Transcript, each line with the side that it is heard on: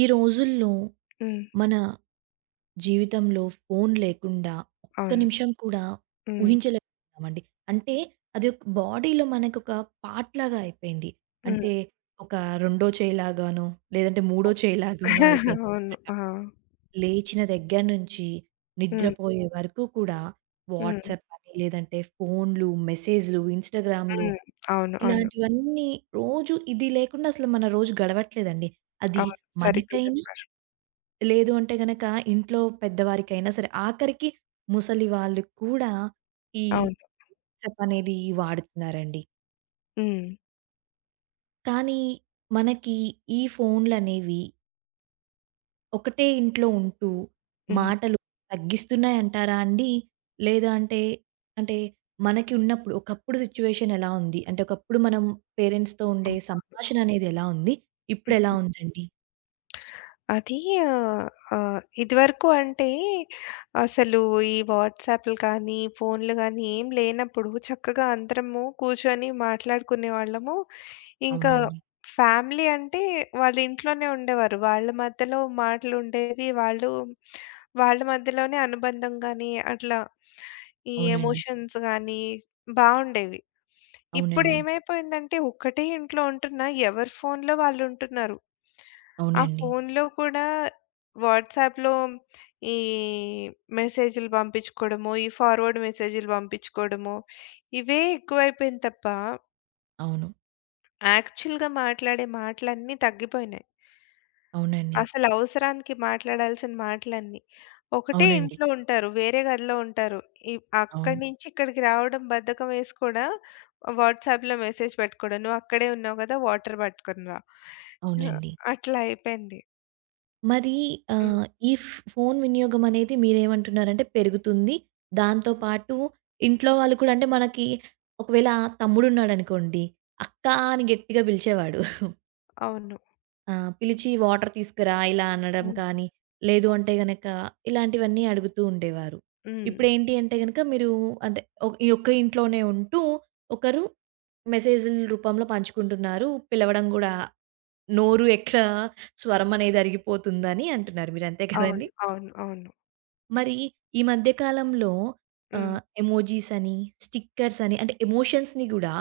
right: ఈ రోజుల్లో
left: హ్మ్.
right: మన జీవితంలో ఫోన్ లేకుండా ఒక్క
left: అవును.
right: నిమిషం కూడా
left: హ్మ్.
right: ఊహించలేకపోతున్నామండి. అంటే అది ఒక బాడీలో మనకొక పార్ట్ లాగా అయిపోయింది.
left: హ్మ్.
right: అంటే ఒక రెండో చేయిలాగానో, లేదంటే మూడో చేయిలాగానో
left: అవును.
right: అయిపోయిందనమాట.
left: ఆ!
right: లేచిన దగ్గర నుంచి
left: హ్మ్.
right: నిద్రపోయే వరకు కూడా
left: హ్మ్.
right: వాట్సాప్ అని, లేదంటే ఫోన్‌లు, మెసేజ్‌లు, ఇన్‌స్టాగ్రామ్‌లు
left: హ్మ్. అవును. అవును.
right: ఇలాంటివన్నీ రోజు ఇది లేకుండా అసలు మన రోజు గడవట్లేదండి. అది
left: అవును. సరిగ్గా
right: మనకైనా
left: చెప్పారు.
right: లేదు అంటే గనక ఇంట్లో పెద్దవారికైనా సరే, ఆఖరికి ముసలి వాళ్ళు కూడా ఈ
left: అవును.
right: చెపనేది వాడుతున్నారండి.
left: హ్మ్.
right: కానీ మనకి ఈ ఫోన్‌లనేవి ఒకటే ఇంట్లో ఉంటూ
left: హ్మ్.
right: మాటలు తగ్గిస్తున్నాయంటారా అండి? లేదా అంటే, అంటే మనకి ఉన్నప్పుడు ఒకప్పుడు సిట్యుయేషన్ ఎలా ఉంది? అంటే ఒకప్పుడు మనం పేరెంట్స్‌తో ఉండే
left: అవును.
right: సంభాషణ అనేది ఎలా ఉంది? ఇప్పుడెలా
left: హ్మ్.
right: ఉందండి?
left: అది ఆహ్, ఇదివరకు అంటే అసలు ఈ వాట్సాప్‌లు కానీ, ఫోన్‌లు గానీ ఏం లేనప్పుడు చక్కగా అందరము కూర్చొని మాట్లాడుకునేవాళ్ళము. ఇంకా
right: అవునండి.
left: ఫ్యామిలీ అంటే వాళ్ళ ఇంట్లోనే ఉండేవారు. వాళ్ళ మధ్యలో మాటలుండేవి. వాళ్ళు వాళ్ళ మధ్యలోనే అనుబంధం గాని, అట్లా ఈ
right: అవునండి.
left: ఎమోషన్స్ గాని బావుండేవి. ఇప్పుడు
right: అవునండి.
left: ఏమైపోయిందంటే, ఒక్కటే ఇంట్లో ఉంటున్నా ఎవరి ఫోన్‌లో వాళ్ళు ఉంటున్నారు. ఆ
right: అవునండి.
left: ఫోన్‌లో కూడా వాట్సాప్‌లో ఈ మెసేజ్‌లు పంపించుకోవడమో, ఈ ఫార్వర్డ్ మెసేజ్‌లు పంపించుకోవడమో ఇవే ఎక్కువైపోయింది తప్ప
right: అవును.
left: యాక్చువల్‌గా మాట్లాడే మాటలన్నీ తగ్గిపోయినాయి.
right: అవునండి.
left: అసలు అవసరానికి మాట్లాడాల్సిన మాటలన్నీ. ఒకటే
right: అవునండి.
left: ఇంట్లో ఉంటారు. వేరే గదిలో ఉంటారు. ఇ అక్కడి
right: అవును.
left: నుంచి ఇక్కడికి రావడం బద్ధకం వేసి కూడా వాట్సాప్‌లో మెసేజ్ పెట్టుకోవడం. "నువ్వు అక్కడే ఉన్నావు కదా! వాటర్ పట్టుకొని రా." ఆ!
right: అవునండి.
left: అట్లా అయిపోయింది.
right: మరి
left: హ్మ్.
right: ఈ ఫోను వినియోగం అనేది మీరేమంటున్నారంటే పెరుగుతుంది. దాంతో పాటు ఇంట్లో వాళ్ళు కూడా అంటే మనకి ఒకవేళ తమ్ముడున్నాడనుకోండి, అక్క అని గట్టిగా పిలిచేవాడు.
left: అవును.
right: ఆ! పిలిచి వాటర్ తీసుకురా ఇలా అనడం
left: హ్మ్.
right: కానీ, లేదు అంటే గనక ఇలాంటివన్నీ అడుగుతూ ఉండేవారు.
left: హ్మ్.
right: ఇప్పుడేంటి అంటే గనక మీరు అంటే ఈ ఒక్క ఇంట్లోనే ఉంటూ ఒకరు మెసేజుల రూపంలో పంచుకుంటున్నారు. పిలవడం గూడా నోరు ఎక్కడ స్వరమనేది అరిగిపోతుందని అంటున్నారు. మీరంతే కదండీ!
left: అవును. అవును. అవును.
right: మరి ఈ మధ్య కాలంలో
left: హ్మ్.
right: ఎమోజీస్ అని, స్టిక్కర్స్ అని అంటే ఎమోషన్స్‌ని గూడా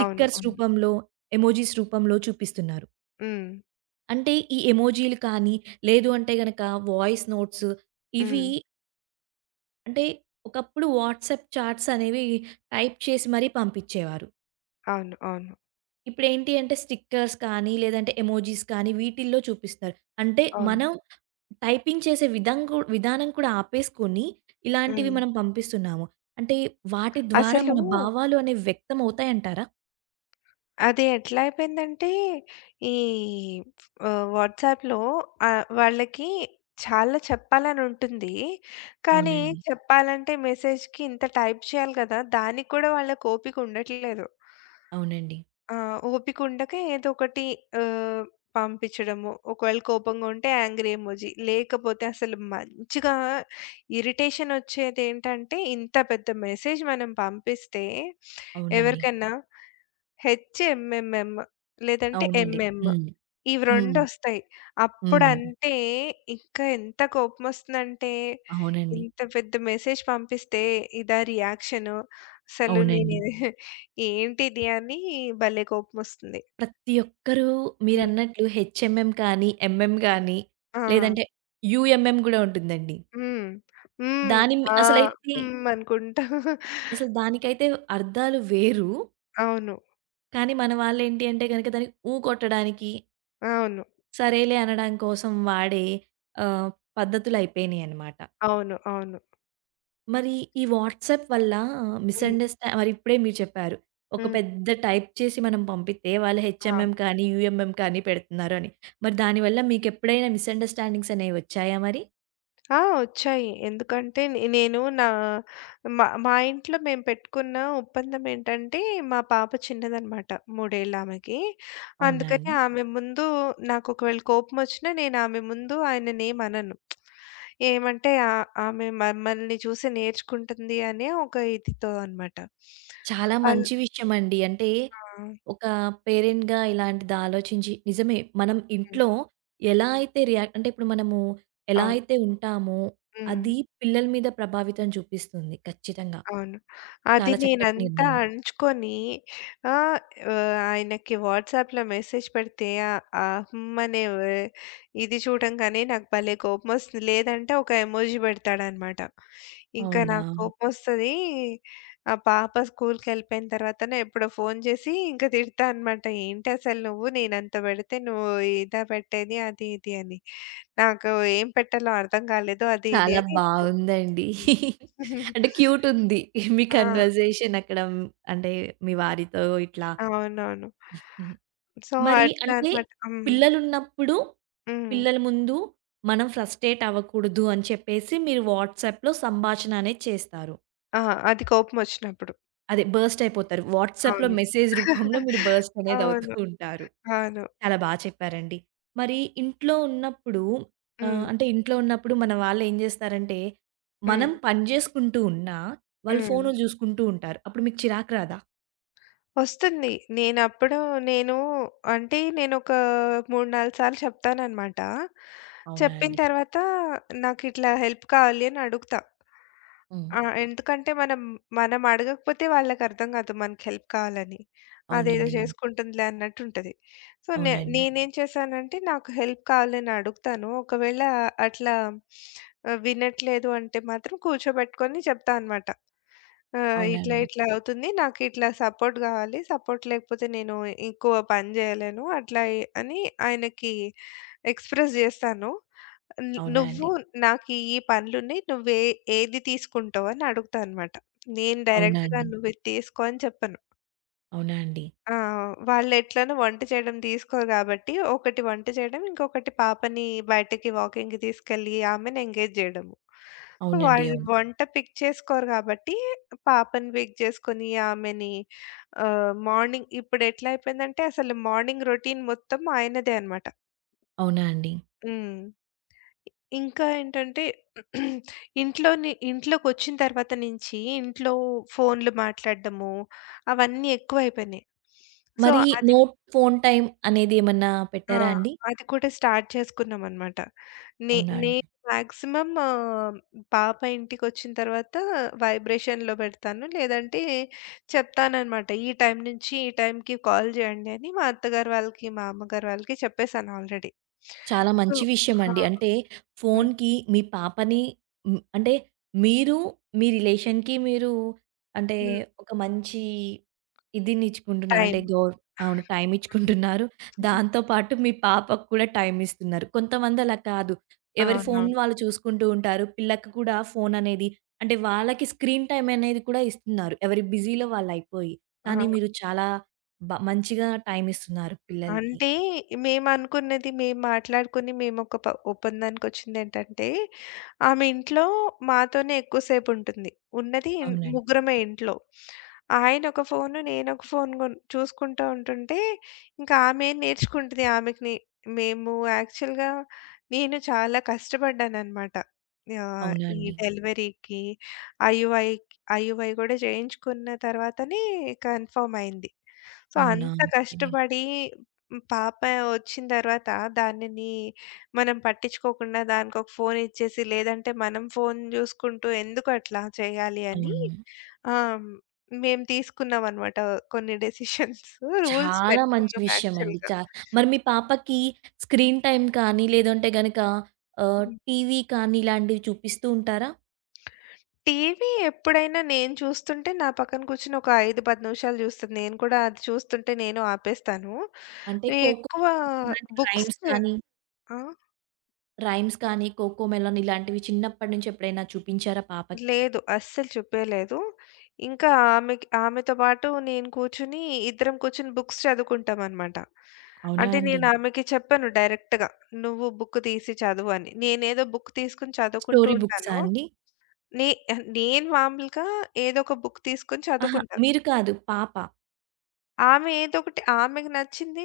left: అవును. అవును.
right: రూపంలో, ఎమోజీస్ రూపంలో చూపిస్తున్నారు.
left: హ్మ్.
right: అంటే ఈ ఎమోజీలు కానీ, లేదు అంటే గనక వాయిస్ నోట్స్ ఇవి
left: హ్మ్.
right: అంటే ఒకప్పుడు వాట్సాప్ చాట్స్ అనేవి టైప్ చేసి మరీ పంపించేవారు.
left: అవును. అవును.
right: ఇప్పుడేంటి అంటే స్టిక్కర్స్ కానీ, లేదంటే ఎమోజీస్ కానీ వీటిల్లో చూపిస్తారు. అంటే
left: అవును.
right: మనం టైపింగ్ చేసే విధం విధానం కూడా ఆపేసుకొని, ఇలాంటివి
left: హ్మ్.
right: మనం పంపిస్తున్నాము. అంటే వాటి ద్వారా
left: అసలు
right: మన భావాలు అనేవి వ్యక్తం అవుతాయంటారా?
left: అది ఎట్లా అయిపోయిందంటే, ఈ వాట్సాప్‌లో వాళ్ళకి చాలా చెప్పాలని ఉంటుంది. కానీ
right: అవునండి.
left: చెప్పాలంటే మెసేజ్‌కి ఇంత టైప్ చేయాలి కదా! దానికి కూడా వాళ్ళకి ఓపిక ఉండట్లేదు.
right: అవునండి.
left: ఆ! ఓపిక ఉండక ఏదో ఒకటి ఆహ్, పంపించడము. ఒకవేళ కోపంగా ఉంటే యాంగ్రీ ఎమోజి. లేకపోతే అసలు మంచిగా ఇరిటేషన్ వచ్చేదేంటంటే, ఇంత పెద్ద మెసేజ్ మనం పంపిస్తే
right: అవునండి.
left: ఎవరికన్నా హెచ్ఎంఎంఎం లేదంటే
right: అవునండి.
left: ఎంఎం
right: హ్మ్.
left: ఇవి 2
right: హ్మ్.
left: వస్తాయి.
right: హ్మ్.
left: అప్పుడంటే ఇంకా ఎంత కోపమొస్తుందంటే
right: అవునండి.
left: ఇంత పెద్ద మెసేజ్ పంపిస్తే ఇదా రియాక్షను. అసలు నేను
right: అవునండి.
left: ఇది ఏంటిది అని భలే కోపమొస్తుంది.
right: ప్రతి ఒక్కరూ
left: హ్మ్.
right: మీరన్నట్లు హెచ్ఎంఎం కానీ, ఎంఎం గానీ,
left: ఆ!
right: లేదంటే యూఎంఎం గూడా ఉంటుందండి.
left: హ్మ్. హ్మ్.
right: దాని మి
left: ఆ!
right: అసలైతే
left: హ్మ్. అనుకుంటా.
right: అసలు దానికైతే అర్థాలు వేరు.
left: అవును.
right: కానీ మన వాళ్ళేంటి అంటే గనక దానికి ఊ కొట్టడానికి
left: అవును.
right: సరేలే అనడం కోసం వాడే ఆహ్, పద్ధతులయిపోయినియనమాట.
left: అవును. అవును.
right: మరి ఈ వాట్సాప్ వల్ల
left: హ్మ్.
right: మరి ఇప్పుడే మీరు చెప్పారు. ఒక
left: హ్మ్.
right: పెద్ద టైప్ చేసి మనం పంపితే వాళ్ళు
left: ఆ!
right: హెచ్ఎంఎం కానీ, యూఎంఎం కానీ పెడుతున్నారు అని. మరి దానివల్ల మీకెప్పుడైనా మిస్‌అండర్‌స్టాండింగ్స్ అనేవి వచ్చాయా మరి?
left: ఆ! ఒచ్చాయి. ఎందుకంటే నేను నా మా మా ఇంట్లో మేము పెట్టుకున్న ఒప్పందం ఏంటంటే, మా పాప చిన్నదనమాట. మూడేళ్ళామెకి.
right: అవునా
left: అందుకని
right: అండి?
left: ఆమె ముందు నాకొకవేళ కోపమొచ్చినా నేను ఆమె ముందు ఆయననేమనను. ఏమంటే ఆమె మమ్మల్ని చూసి నేర్చుకుంటుంది అనే ఒక ఇదితో అనమాట.
right: చాలా
left: అల్
right: మంచి విషయమండి. అంటే
left: ఆ!
right: ఒక పేరెంట్‌గా ఇలాంటిది ఆలోచించి నిజమే మనం
left: హ్మ్.
right: ఇంట్లో ఎలా అయితే రియాక్ట్ అంటే ఇప్పుడు మనము ఎలా
left: అవును.
right: అయితే ఉంటామో
left: హ్మ్.
right: అది పిల్లల మీద ప్రభావితం చూపిస్తుంది ఖచ్చితంగా.
left: అవును. అది
right: చాలా చక్కటి
left: నేనంతా
right: నిర్ణయం.
left: అంచుకొని ఆహ్, ఆహ్, ఆయనకి వాట్సాప్‌లో మెసేజ్ పెడితే ఆహ్, ఆహ్, హ్మ్. అనే ఇది చూడంగానే నాకు భలే కోపమొస్తుంది. లేదంటే ఒక ఎమోజి పెడతాడనమాట. ఇంకా
right: అవునా!
left: నాకు కోపమొస్తది. ఆ పాప స్కూల్‌కెళ్ళిపోయిన తర్వాతనో ఎప్పుడో ఫోను చేసి ఇంకా తిడతా అనమాట. "ఏంటి అసలు నువ్వు నేనంత పెడితే నువ్వు ఇదా పెట్టేది అది ఇది" అని. నాకు ఏం పెట్టాలో అర్థం కాలేదు అది ఇది
right: చాలా
left: అని.
right: బావుందండి.
left: హ్మ్.
right: అంటే క్యూట్ ఉంది. మీ
left: ఆ!
right: కన్వర్జేషన్ అక్కడ అంటే మీ వారితో ఇట్లా.
left: అవునవును.
right: మ్,
left: సో,
right: మరి
left: అట్లా
right: అంటే
left: అన్నమాట. హ్మ్.
right: పిల్లలున్నప్పుడు
left: హ్మ్.
right: పిల్లల ముందు మనం ఫ్రస్ట్రేట్ అవ్వకూడదు అని చెప్పేసి మీరు వాట్సాప్‌లో సంభాషణ అనేది చేస్తారు.
left: ఆ! అది కోపమొచ్చినప్పుడు.
right: అదే బర్స్ట్ అయిపోతారు. వాట్సాప్‌లో
left: అవును.
right: మెసేజ్ రూపంలో మీరు బర్స్ట్ అనేది అవుతూ
left: అవును.
right: ఉంటారు.
left: అవును.
right: చాలా చెప్పారండి. మరి ఇంట్లో ఉన్నప్పుడు
left: హ్మ్.
right: అంటే ఇంట్లో ఉన్నప్పుడు మన వాళ్ళు ఏం జేస్తారంటే,
left: హ్మ్.
right: మనం పని జేసుకుంటూ ఉన్నా వాళ్ళు
left: హ్మ్.
right: ఫోనులు జూసుకుంటూ ఉంటారు. అప్పుడు మీకు చిరాకు రాదా?
left: వస్తుంది. నేనప్పుడు నేను అంటే నేనొక 3, 4 సార్లు చెప్తాననమాట.
right: అవునా
left: చెప్పిన
right: అండి?
left: తర్వాత నాకిట్లా హెల్ప్ కావాలి అని అడుగుతా.
right: హ్మ్.
left: ఆ! ఎందుకంటే మనం మనం అడగకపోతే వాళ్ళకర్థం కాదు మనకి హెల్ప్ కావాలని. అదేదో
right: అవునండి. అవును.
left: చేసుకుంటుందిలే అన్నట్టుంటది. సో,
right: అవునండి.
left: నేనేం చేశానంటే నాకు హెల్ప్ కావాలని అడుగుతాను. ఒకవేళ అట్లా వినట్లేదు అంటే మాత్రం కూర్చోబెట్టుకొని చెప్తా అనమాట. ఆ!
right: అవునా
left: ఇట్లా
right: అండి?
left: ఇట్లా అవుతుంది. నాకిట్లా సపోర్ట్ గావాలి. సపోర్ట్ లేకపోతే నేను ఎక్కువ పని జేయలేను. అట్లా ఎ అని ఆయనకి ఎక్స్‌ప్రెస్ జేస్తాను.
right: అవునా
left: నువ్వు
right: అండి?
left: నాకు ఈ పనులున్నాయి. నువ్వే ఏది తీసుకుంటావు అని అడుగుతా అనమాట. నేను
right: అవునా
left: డైరెక్ట్‌గా
right: అండి?
left: నువ్వు ఇది తీసుకో అని చెప్పను.
right: అవునా అండి?
left: ఆ! వాళ్ళెట్లనో వంట చేయడం తీసుకోరు గాబట్టి, ఒకటి వంట చేయడం, ఇంకొకటి పాపని బయటకి వాకింగ్‌కి తీసుకెళ్ళి ఆమెని ఎంగేజ్ జేయడము. హ్మ్.
right: అవునండి.
left: వాళ్ళు
right: అవును.
left: వంట పిక్ చేసుకోరు గాబట్టి, పాపని పిక్ చేసుకొని ఆమెని మార్నింగ్ ఇప్పుడెట్లా అయిపోయిందంటే అసలు మార్నింగ్ రొటీన్ మొత్తం ఆయనదే అనమాట.
right: అవునా అండి?
left: హ్మ్. ఇంకా ఏంటంటే ఇంట్లోకొచ్చిన తర్వాత నుంచి ఇంట్లో ఫోన్‌లు మాట్లాడడము అవన్నీ ఎక్కువైపోయినాయి. సో,
right: మరి
left: అది
right: నో ఫోన్ టైమ్ అనేది ఏమన్నా
left: ఆ!
right: పెట్టారా అండి?
left: అది కూడా స్టార్ట్ చేసుకున్నామనమాట. నే
right: అవునా అండి?
left: నేను మాక్సిమం పాప ఇంటికొచ్చిన తర్వాత వైబ్రేషన్‌లో పెడతాను. లేదంటే చెప్తాననమాట. ఈ టైం నుంచి ఈ టైంకి కాల్ చేయండి అని మా అత్తగారు వాళ్ళకి, మా అమ్మగారు వాళ్ళకి చెప్పేసాను ఆల్రెడీ.
right: చాలా
left: సో
right: మంచి
left: ఆ!
right: విషయమండి. అంటే
left: హ్మ్.
right: ఫోన్‌కి మీ పాపని హ్మ్, అంటే మీరు మీ రిలేషన్‌కి మీరు అంటే
left: హ్మ్.
right: ఒక మంచి ఇదినిచ్చుకుంటున్నారు.
left: టైం.
right: అంటే అవును. టైమ్
left: హ్మ్.
right: ఇచ్చుకుంటున్నారు. దాంతో పాటు మీ పాపకు కూడా టైమ్ ఇస్తున్నారు. కొంతమంది అలా కాదు. ఎవరి ఫోన్
left: అవునవును.
right: వాళ్ళు చూసుకుంటూ ఉంటారు. పిల్లకి కూడా ఫోన్ అనేది అంటే వాళ్ళకి స్క్రీన్ టైమ్ అనేది కూడా ఇస్తున్నారు. ఎవరి బిజీలో వాళ్ళయిపోయి.
left: ఆ!
right: కానీ మీరు చాలా మంచిగా టైమ్ ఇస్తున్నారు పిల్లలకి.
left: అంటే మేమనుకున్నది మేము మాట్లాడుకొని మేమొక ప ఒప్పందానికొచ్చిందేంటంటే, ఆమె ఇంట్లో మాతోనే ఎక్కువసేపు ఉంటుంది. ఉన్నది
right: అవునండి.
left: ముగ్గురమే ఇంట్లో. ఆయనొక ఫోను, నేనొక ఫోను చూసుకుంటూ ఉంటుంటే, ఇంకా ఆమె నేర్చుకుంటది ఆమెకి నే మేము యాక్చువల్‌గా నేను చాలా కష్టపడ్డాననమాట.
right: అవునా
left: ఈ
right: అండి?
left: డెలివరీకి, ఐయుఐ ఐయుఐ గూడా చేయించుకున్న తర్వాతనే కన్ఫర్మ్ అయింది. సో,
right: అవునా!
left: అంత
right: ఓకే.
left: కష్టపడి హ్మ్. పాప వచ్చిన తర్వాత దానిని మనం పట్టించుకోకుండా దానికొక ఫోన్ ఇచ్చేసి, లేదంటే మనం ఫోన్ జూసుకుంటూ ఎందుకు అట్లా చేయాలి అని
right: అవును.
left: ఆహ్, మేము తీసుకున్నామనమాట కొన్ని డెసిషన్స్. రూల్స్
right: చాలా మంచి
left: పెట్టుకున్నాం
right: విషయమండి.
left: యాక్చువల్‌గా.
right: మరి మీ పాపకి స్క్రీన్ టైమ్ కానీ, లేదంటే గనక
left: హ్మ్.
right: టీవీ కానీ ఇలాంటివి చూపిస్తూ ఉంటారా?
left: టీవీ ఎప్పుడైనా నేను చూస్తుంటే నా పక్కన కూర్చొని ఒక 5, 10 నిమిషాలు జూస్తది. నేను కూడా అది చూస్తుంటే నేను ఆపేస్తాను.
right: అంటే
left: ఈ
right: 'కోకో'
left: ఎక్కువ
right: కానీ, ఇలాంటి
left: బుక్స్
right: రైమ్స్ కానీ
left: ఆ?
right: రైమ్స్ కానీ 'కోకో మెలన్' ఇలాంటివి చిన్నప్పటి నుంచి ఎప్పుడైనా చూపించారా పాపకి?
left: లేదు. అస్సలు చూపియలేదు. ఇంకా ఆమెకి ఆమెతో పాటు నేను కూర్చొని ఇద్దరం కూర్చొని బుక్స్ చదువుకుంటామనమాట.
right: అవునా
left: అంటే
right: అండి?
left: నేను ఆమెకి చెప్పాను డైరెక్ట్‌గా. నువ్వు బుక్ తీసి చదువు అని. నేనేదో బుక్ తీసుకొని చదువుకుంటూ
right: స్టోరీ బుక్సా
left: ఉంటాను.
right: అండి?
left: నే నేను మామూలుగా ఏదో ఒక బుక్ తీసుకొని
right: అహా!
left: చదువుకుంటా.
right: మీరు కాదు పాప.
left: ఆమె ఏదో ఒకటి ఆమెకి నచ్చింది,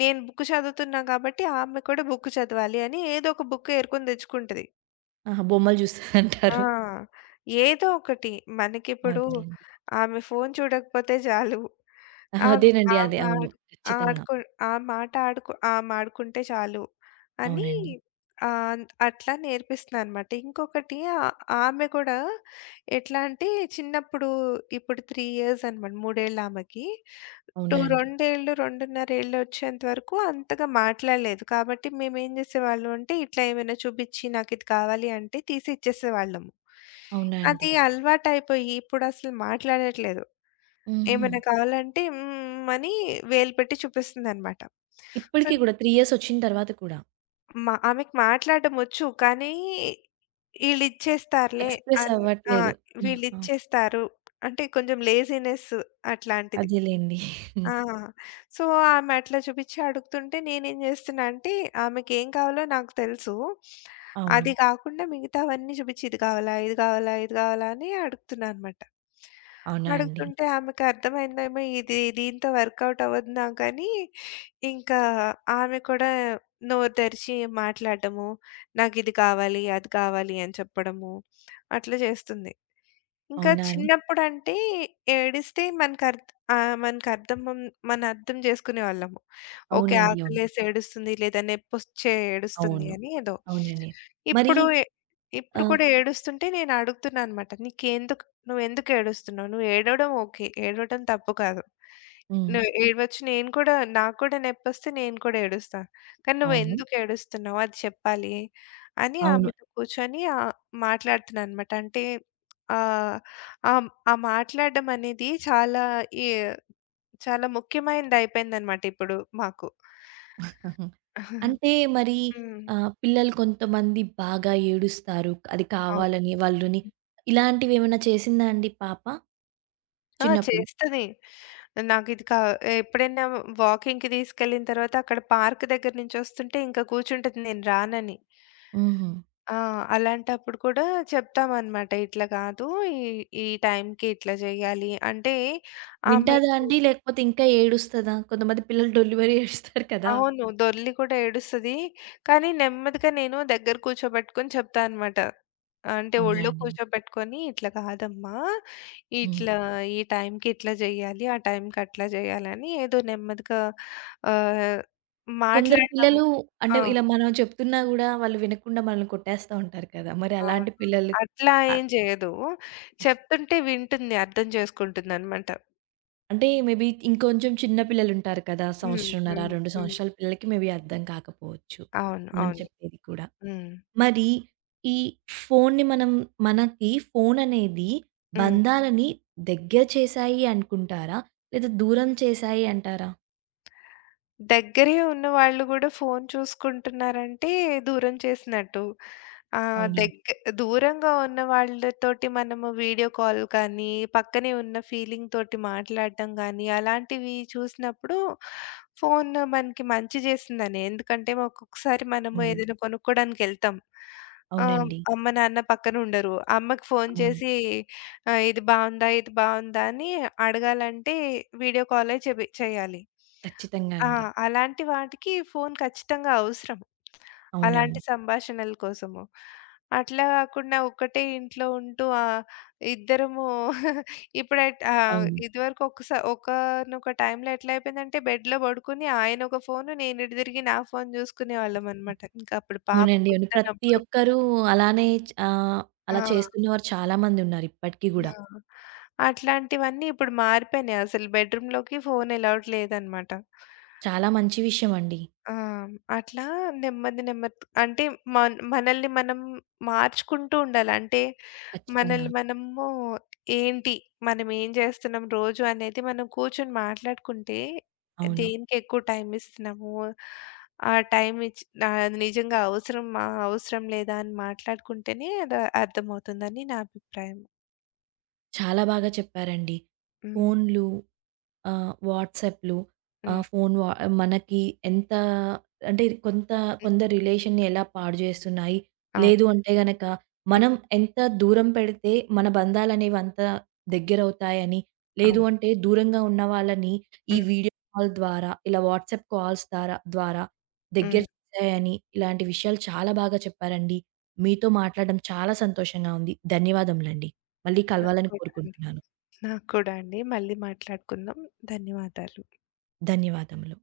left: నేను బుక్ చదువుతున్నా కాబట్టి ఆమె కూడా బుక్ చదవాలి అని ఏదో ఒక బుక్ ఏరుకొని తెచ్చుకుంటది.
right: ఆహా! బొమ్మలు
left: ఆ!
right: చూస్తదంటారు.
left: ఏదో ఒకటి. మనకిప్పుడు
right: అదేలెండి.
left: ఆమె ఫోను చూడకపోతే చాలు. ఆమె
right: అదేనండి.
left: ఆమె
right: అదే. అవును.
left: ఆడు
right: ఖచ్చితంగా.
left: ఆడుకు ఆమె ఆట ఆడుకు ఆమె ఆడుకుంటే చాలు అని
right: అవునండి.
left: ఆహ్, అట్లా నేర్పిస్తున్నానన్నమాట. ఇంకొకటి ఆమె కూడా ఎట్లా అంటే చిన్నప్పుడు ఇప్పుడు 3 ఇయర్స్ అనమాట. మూడేళ్ళ ఆమెకి.
right: అవునా
left: 2,
right: అండి?
left: రెండేళ్ళు, 2.5 ఏళ్ళు వచ్చేంత వరకు అంతగా మాట్లాడలేదు. కాబట్టి మేమేం జేసేవాళ్ళం అంటే, ఇట్లా ఏమైనా చూపిచ్చి నాకిది కావాలి అంటే తీసి ఇచ్చేసేవాళ్ళము.
right: అవునా అండి?
left: అది అలవాటయిపోయి ఇప్పుడసలు మాట్లాడట్లేదు.
right: హుహు.
left: ఏమైనా కావాలంటే హ్మ్, హ్మ్ అని వేలు పెట్టి చూపిస్తుందనమాట. సో,
right: ఇప్పటికి గూడా 3 ఇయర్స్ ఒచ్చిన తర్వాత కూడా.
left: మా ఆమెకి మాట్లాడడం వచ్చు. కానీ ఈళ్ళిచ్చేస్తారులే
right: ఎక్స్‌ప్రెస్
left: అన్ ఆ!
right: అవ్వట్లేదు. ఆహా!
left: వీళ్ళిచ్చేస్తారు. అంటే కొంచెం లేజీనెస్ అట్లాంటిది.
right: అదేలెండి.
left: ఆ! సో, ఆమె అట్లా చూపిచ్చి అడుగుతుంటే నేనేం జేస్తున్నా అంటే, ఆమెకేం కావాలో నాకు తెలుసు.
right: అవును.
left: అది కాకుండా మిగతావన్నీ చూపిచ్చి ఇది కావాలా? ఇది కావాలా? ఇది కావాలా? అని అడుగుతున్నా అనమాట.
right: అవునా అండి?
left: అడుగుతుంటే ఆమెకి అర్థమైందేమో ఇది దీంతో వర్కౌట్ అవ్వదు నాకని, ఇంకా ఆమె కూడా నోరు తెరిచి మాట్లాడడము, నాకిది కావాలి, అది కావాలి అని చెప్పడము, అట్లా చేస్తుంది. ఇంకా
right: అవునా అండి?
left: చిన్నప్పుడంటే ఏడిస్తే మనకర్థ్ ఆహ్, మనకర్థం మన అర్థం జేసుకునేవాళ్ళము. ఓకే.
right: అవునండి.
left: అవును.
right: అవును.
left: ఆకలేసి ఏడుస్తుంది లేదా నొప్పొచ్చే ఏడుస్తుంది
right: అవును.
left: అని ఏదో.
right: అవునండి. మరి
left: ఇప్పుడు ఎ ఇప్పుడు
right: ఆహ్,
left: కూడా ఏడుస్తుంటే నేను అడుగుతున్నా అనమాట. నువ్వెందుకు ఏడుస్తున్నావు? నువ్వు ఏడవడం ఓకే. ఏడవడం తప్పు కాదు.
right: హ్మ్.
left: నువ్వు ఏడవచ్చు. నేను కూడా, నాకు కూడా నొప్పొస్తే నేను కూడా ఏడుస్తా. కానీ
right: అవును.
left: నువ్వెందుకు ఏడుస్తున్నావు అది చెప్పాలి అని
right: అవును.
left: ఆమెతో కూర్చొని మాట్లాడుతున్నా అనమాట. అంటే ఆహ్ ఆ! ఆ మాట్లాడడం అనేది ఏ చాలా ముఖ్యమైనది అయిపోయిందన్నమాట ఇప్పుడు మాకు.
right: అంటే మరి
left: హ్మ్.
right: పిల్లలు కొంతమంది బాగా ఏడుస్తారు. అది
left: అవును.
right: కావాలని వాళ్ళని ఇలాంటివేమైనా చేసిందా అండి పాప
left: ఆ!
right: చిన్నప్పుడు?
left: చేస్తది. నాకు ఇది కా ఎప్పుడైనా వాకింగ్‌కి తీసుకెళ్ళిన తర్వాత అక్కడ పార్క్ దగ్గర నుంచొస్తుంటే ఇంక కూర్చుంటది నేను రానని.
right: హుహు.
left: ఆ! అలాంటప్పుడు కూడా చెప్తామన్నమాట. ఇట్లా కాదు ఈ ఈ టైంకి ఇట్లా చేయాలి. అంటే ఆమెకి
right: వింటాదా అండి? లేకపోతే ఇంకా ఏడుస్తదా? కొంతమంది పిల్లలు డొల్లి మరీ ఏడుస్తారు కదా!
left: అవును. దొర్లి కూడా ఏడుస్తది. కానీ నెమ్మదిగా నేను దగ్గర కూర్చోబెట్టుకొని చెప్తా అనమాట. అంటే
right: అవునా
left: ఒళ్ళో
right: అండి?
left: కూర్చోబెట్టుకొని "ఇట్లా కాదమ్మా.
right: హ్మ్.
left: ఇట్లా ఈ టైంకి ఇట్లా జేయాలి. ఆ టైంకి అట్లా జేయాలి" అని ఏదో నెమ్మదిగా ఆహ్,
right: కొందరు
left: మాట్లాడడం.
right: పిల్లలు అంటే
left: ఆ!
right: ఇలా మనం చెప్తున్నా గూడా వాళ్ళు వినకుండా మనల్ని కొట్టేస్తా ఉంటారు కదా! మరి అలాంటి
left: అవును.
right: పిల్లలు
left: అట్లా
right: ఆహ్,
left: ఏం జేయదు. చెప్తుంటే వింటుంది. అర్థం జేసుకుంటుందనమాట.
right: అంటే మేబీ ఇంకొంచెం చిన్న పిల్లలుంటారు కదా!
left: హ్మ్.
right: సంవత్సరంన్నర,
left: హ్మ్.
right: 2
left: హ్మ్.
right: సంవత్సరాల పిల్లలకి మేబీ అర్థం కాకపోవచ్చు.
left: అవును.
right: మనం
left: అవును.
right: చెప్పేది కూడా.
left: హ్మ్.
right: మరి ఈ ఫోన్‌ని మనం మనకి ఫోన్ అనేది
left: హ్మ్.
right: బంధాలని దగ్గర చేశాయి అనుకుంటారా? లేదా దూరం చేశాయి అంటారా?
left: దగ్గరే ఉన్నవాళ్ళు గూడా ఫోను చూసుకుంటున్నారంటే, దూరం చేసినట్టు. ఆహ్,
right: అవునండి.
left: దగ్ దూరంగా ఉన్న వాళ్ళతోటి మనము వీడియో కాల్ కానీ, పక్కనే ఉన్న ఫీలింగ్ తోటి మాట్లాడడం గానీ, అలాంటివి చూసినప్పుడు ఫోను మనకి మంచి చేసిందని. ఎందుకంటే, ఒక్కొక్కసారి మనము
right: అవును.
left: ఏదైనా కొనుక్కోడానికెళ్తాం. ఆహ్,
right: అవునండి.
left: అమ్మ, నాన్న పక్కన ఉండరు. అమ్మకి ఫోను
right: అవును.
left: చేసి ఇది బావుందా? ఇది బావుందా? అని అడగాలంటే వీడియో కాలే చేయాలి.
right: ఖచ్చితంగా
left: ఆ!
right: అండి.
left: అలాంటి వాటికి ఫోను ఖచ్చితంగా అవసరం. అలాంటి
right: అవునండి.
left: సంభాషణల కోసము. అట్లా కాకుండా ఒక్కటే ఇంట్లో ఉంటూ ఇద్దరము ఇప్పుడైట్ ఆహ్,
right: అవును.
left: ఇదివరకు ఒకసా ఒకానొక టైంలో ఎట్లా అయిపోయిందంటే బెడ్‌లో పడుకొని ఆయన ఒక ఫోను, నేను ఇటు తిరిగి నా ఫోను చూసుకునేవాళ్ళమనమాట. ఇంకా అప్పుడు పాప
right: అవునండి. అవును. ప్రతి
left: పుట్టనప్పుడు.
right: ఒక్కరూ అలానే అలా
left: ఆ!
right: చేస్తున్నవారు చాలా మందున్నారు ఇప్పటికి
left: ఆ!
right: గూడా.
left: అట్లాంటివన్నీ ఇప్పుడు మారిపోయినాయి. అసలు బెడ్‌రూమ్‌లోకి ఫోను అలౌడ్ లేదనమాట.
right: చాలా మంచి విషయమండి.
left: ఆ! అట్లా నెమ్మది నెమ్మది అంటే మనల్ని మనం మార్చుకుంటూ ఉండాలి. అంటే
right: ఖచ్చితంగా.
left: మనల్ని మనము ఏంటి? మనం ఏం చేస్తున్నాం రోజు అనేది మనం కూర్చొని మాట్లాడుకుంటే
right: అవును.
left: దేనికి ఎక్కువ టైం ఇస్తున్నాము? ఆ టైం ఇచ్ అది నిజంగా అవసరమా? అవసరం లేదా? అని మాట్లాడుకుంటేనే అది అర్థమవుతుందని నా అభిప్రాయం.
right: చాలా బాగా చెప్పారండి.
left: హ్మ్.
right: ఫోన్లు వాట్సాప్‌లు
left: హ్మ్.
right: ఆహ్, ఫోను వ మనకి ఎంత అంటే కొంత
left: హ్మ్.
right: కొందరి రిలేషన్‌ని ఎలా పాడు జేస్తున్నాయి.
left: అవును.
right: లేదు అంటే గనక
left: హ్మ్.
right: మనం ఎంత దూరం పెడితే మన బంధాలనేవి అంత దగ్గరవుతాయని, లేదు
left: అవును.
right: అంటే దూరంగా ఉన్న వాళ్ళని ఈ
left: హ్మ్.
right: వీడియో కాల్ ద్వారా, ఇలా వాట్సాప్ కాల్స్ ద్వారా ద్వారా దగ్గర
left: హ్మ్.
right: చేశాయని, ఇలాంటి విషయాలు చాలా బాగా చెప్పారండి. మీతో మాట్లాడడం చాలా సంతోషంగా ఉంది. ధన్యవాదములండి. మళ్ళీ కలవాలని
left: కూడా అండి.
right: కోరుకుంటున్నాను.
left: నాకు కూడా అండి. మళ్ళీ మాట్లాడుకుందాం. ధన్యవాదాలు.
right: ధన్యవాదములు.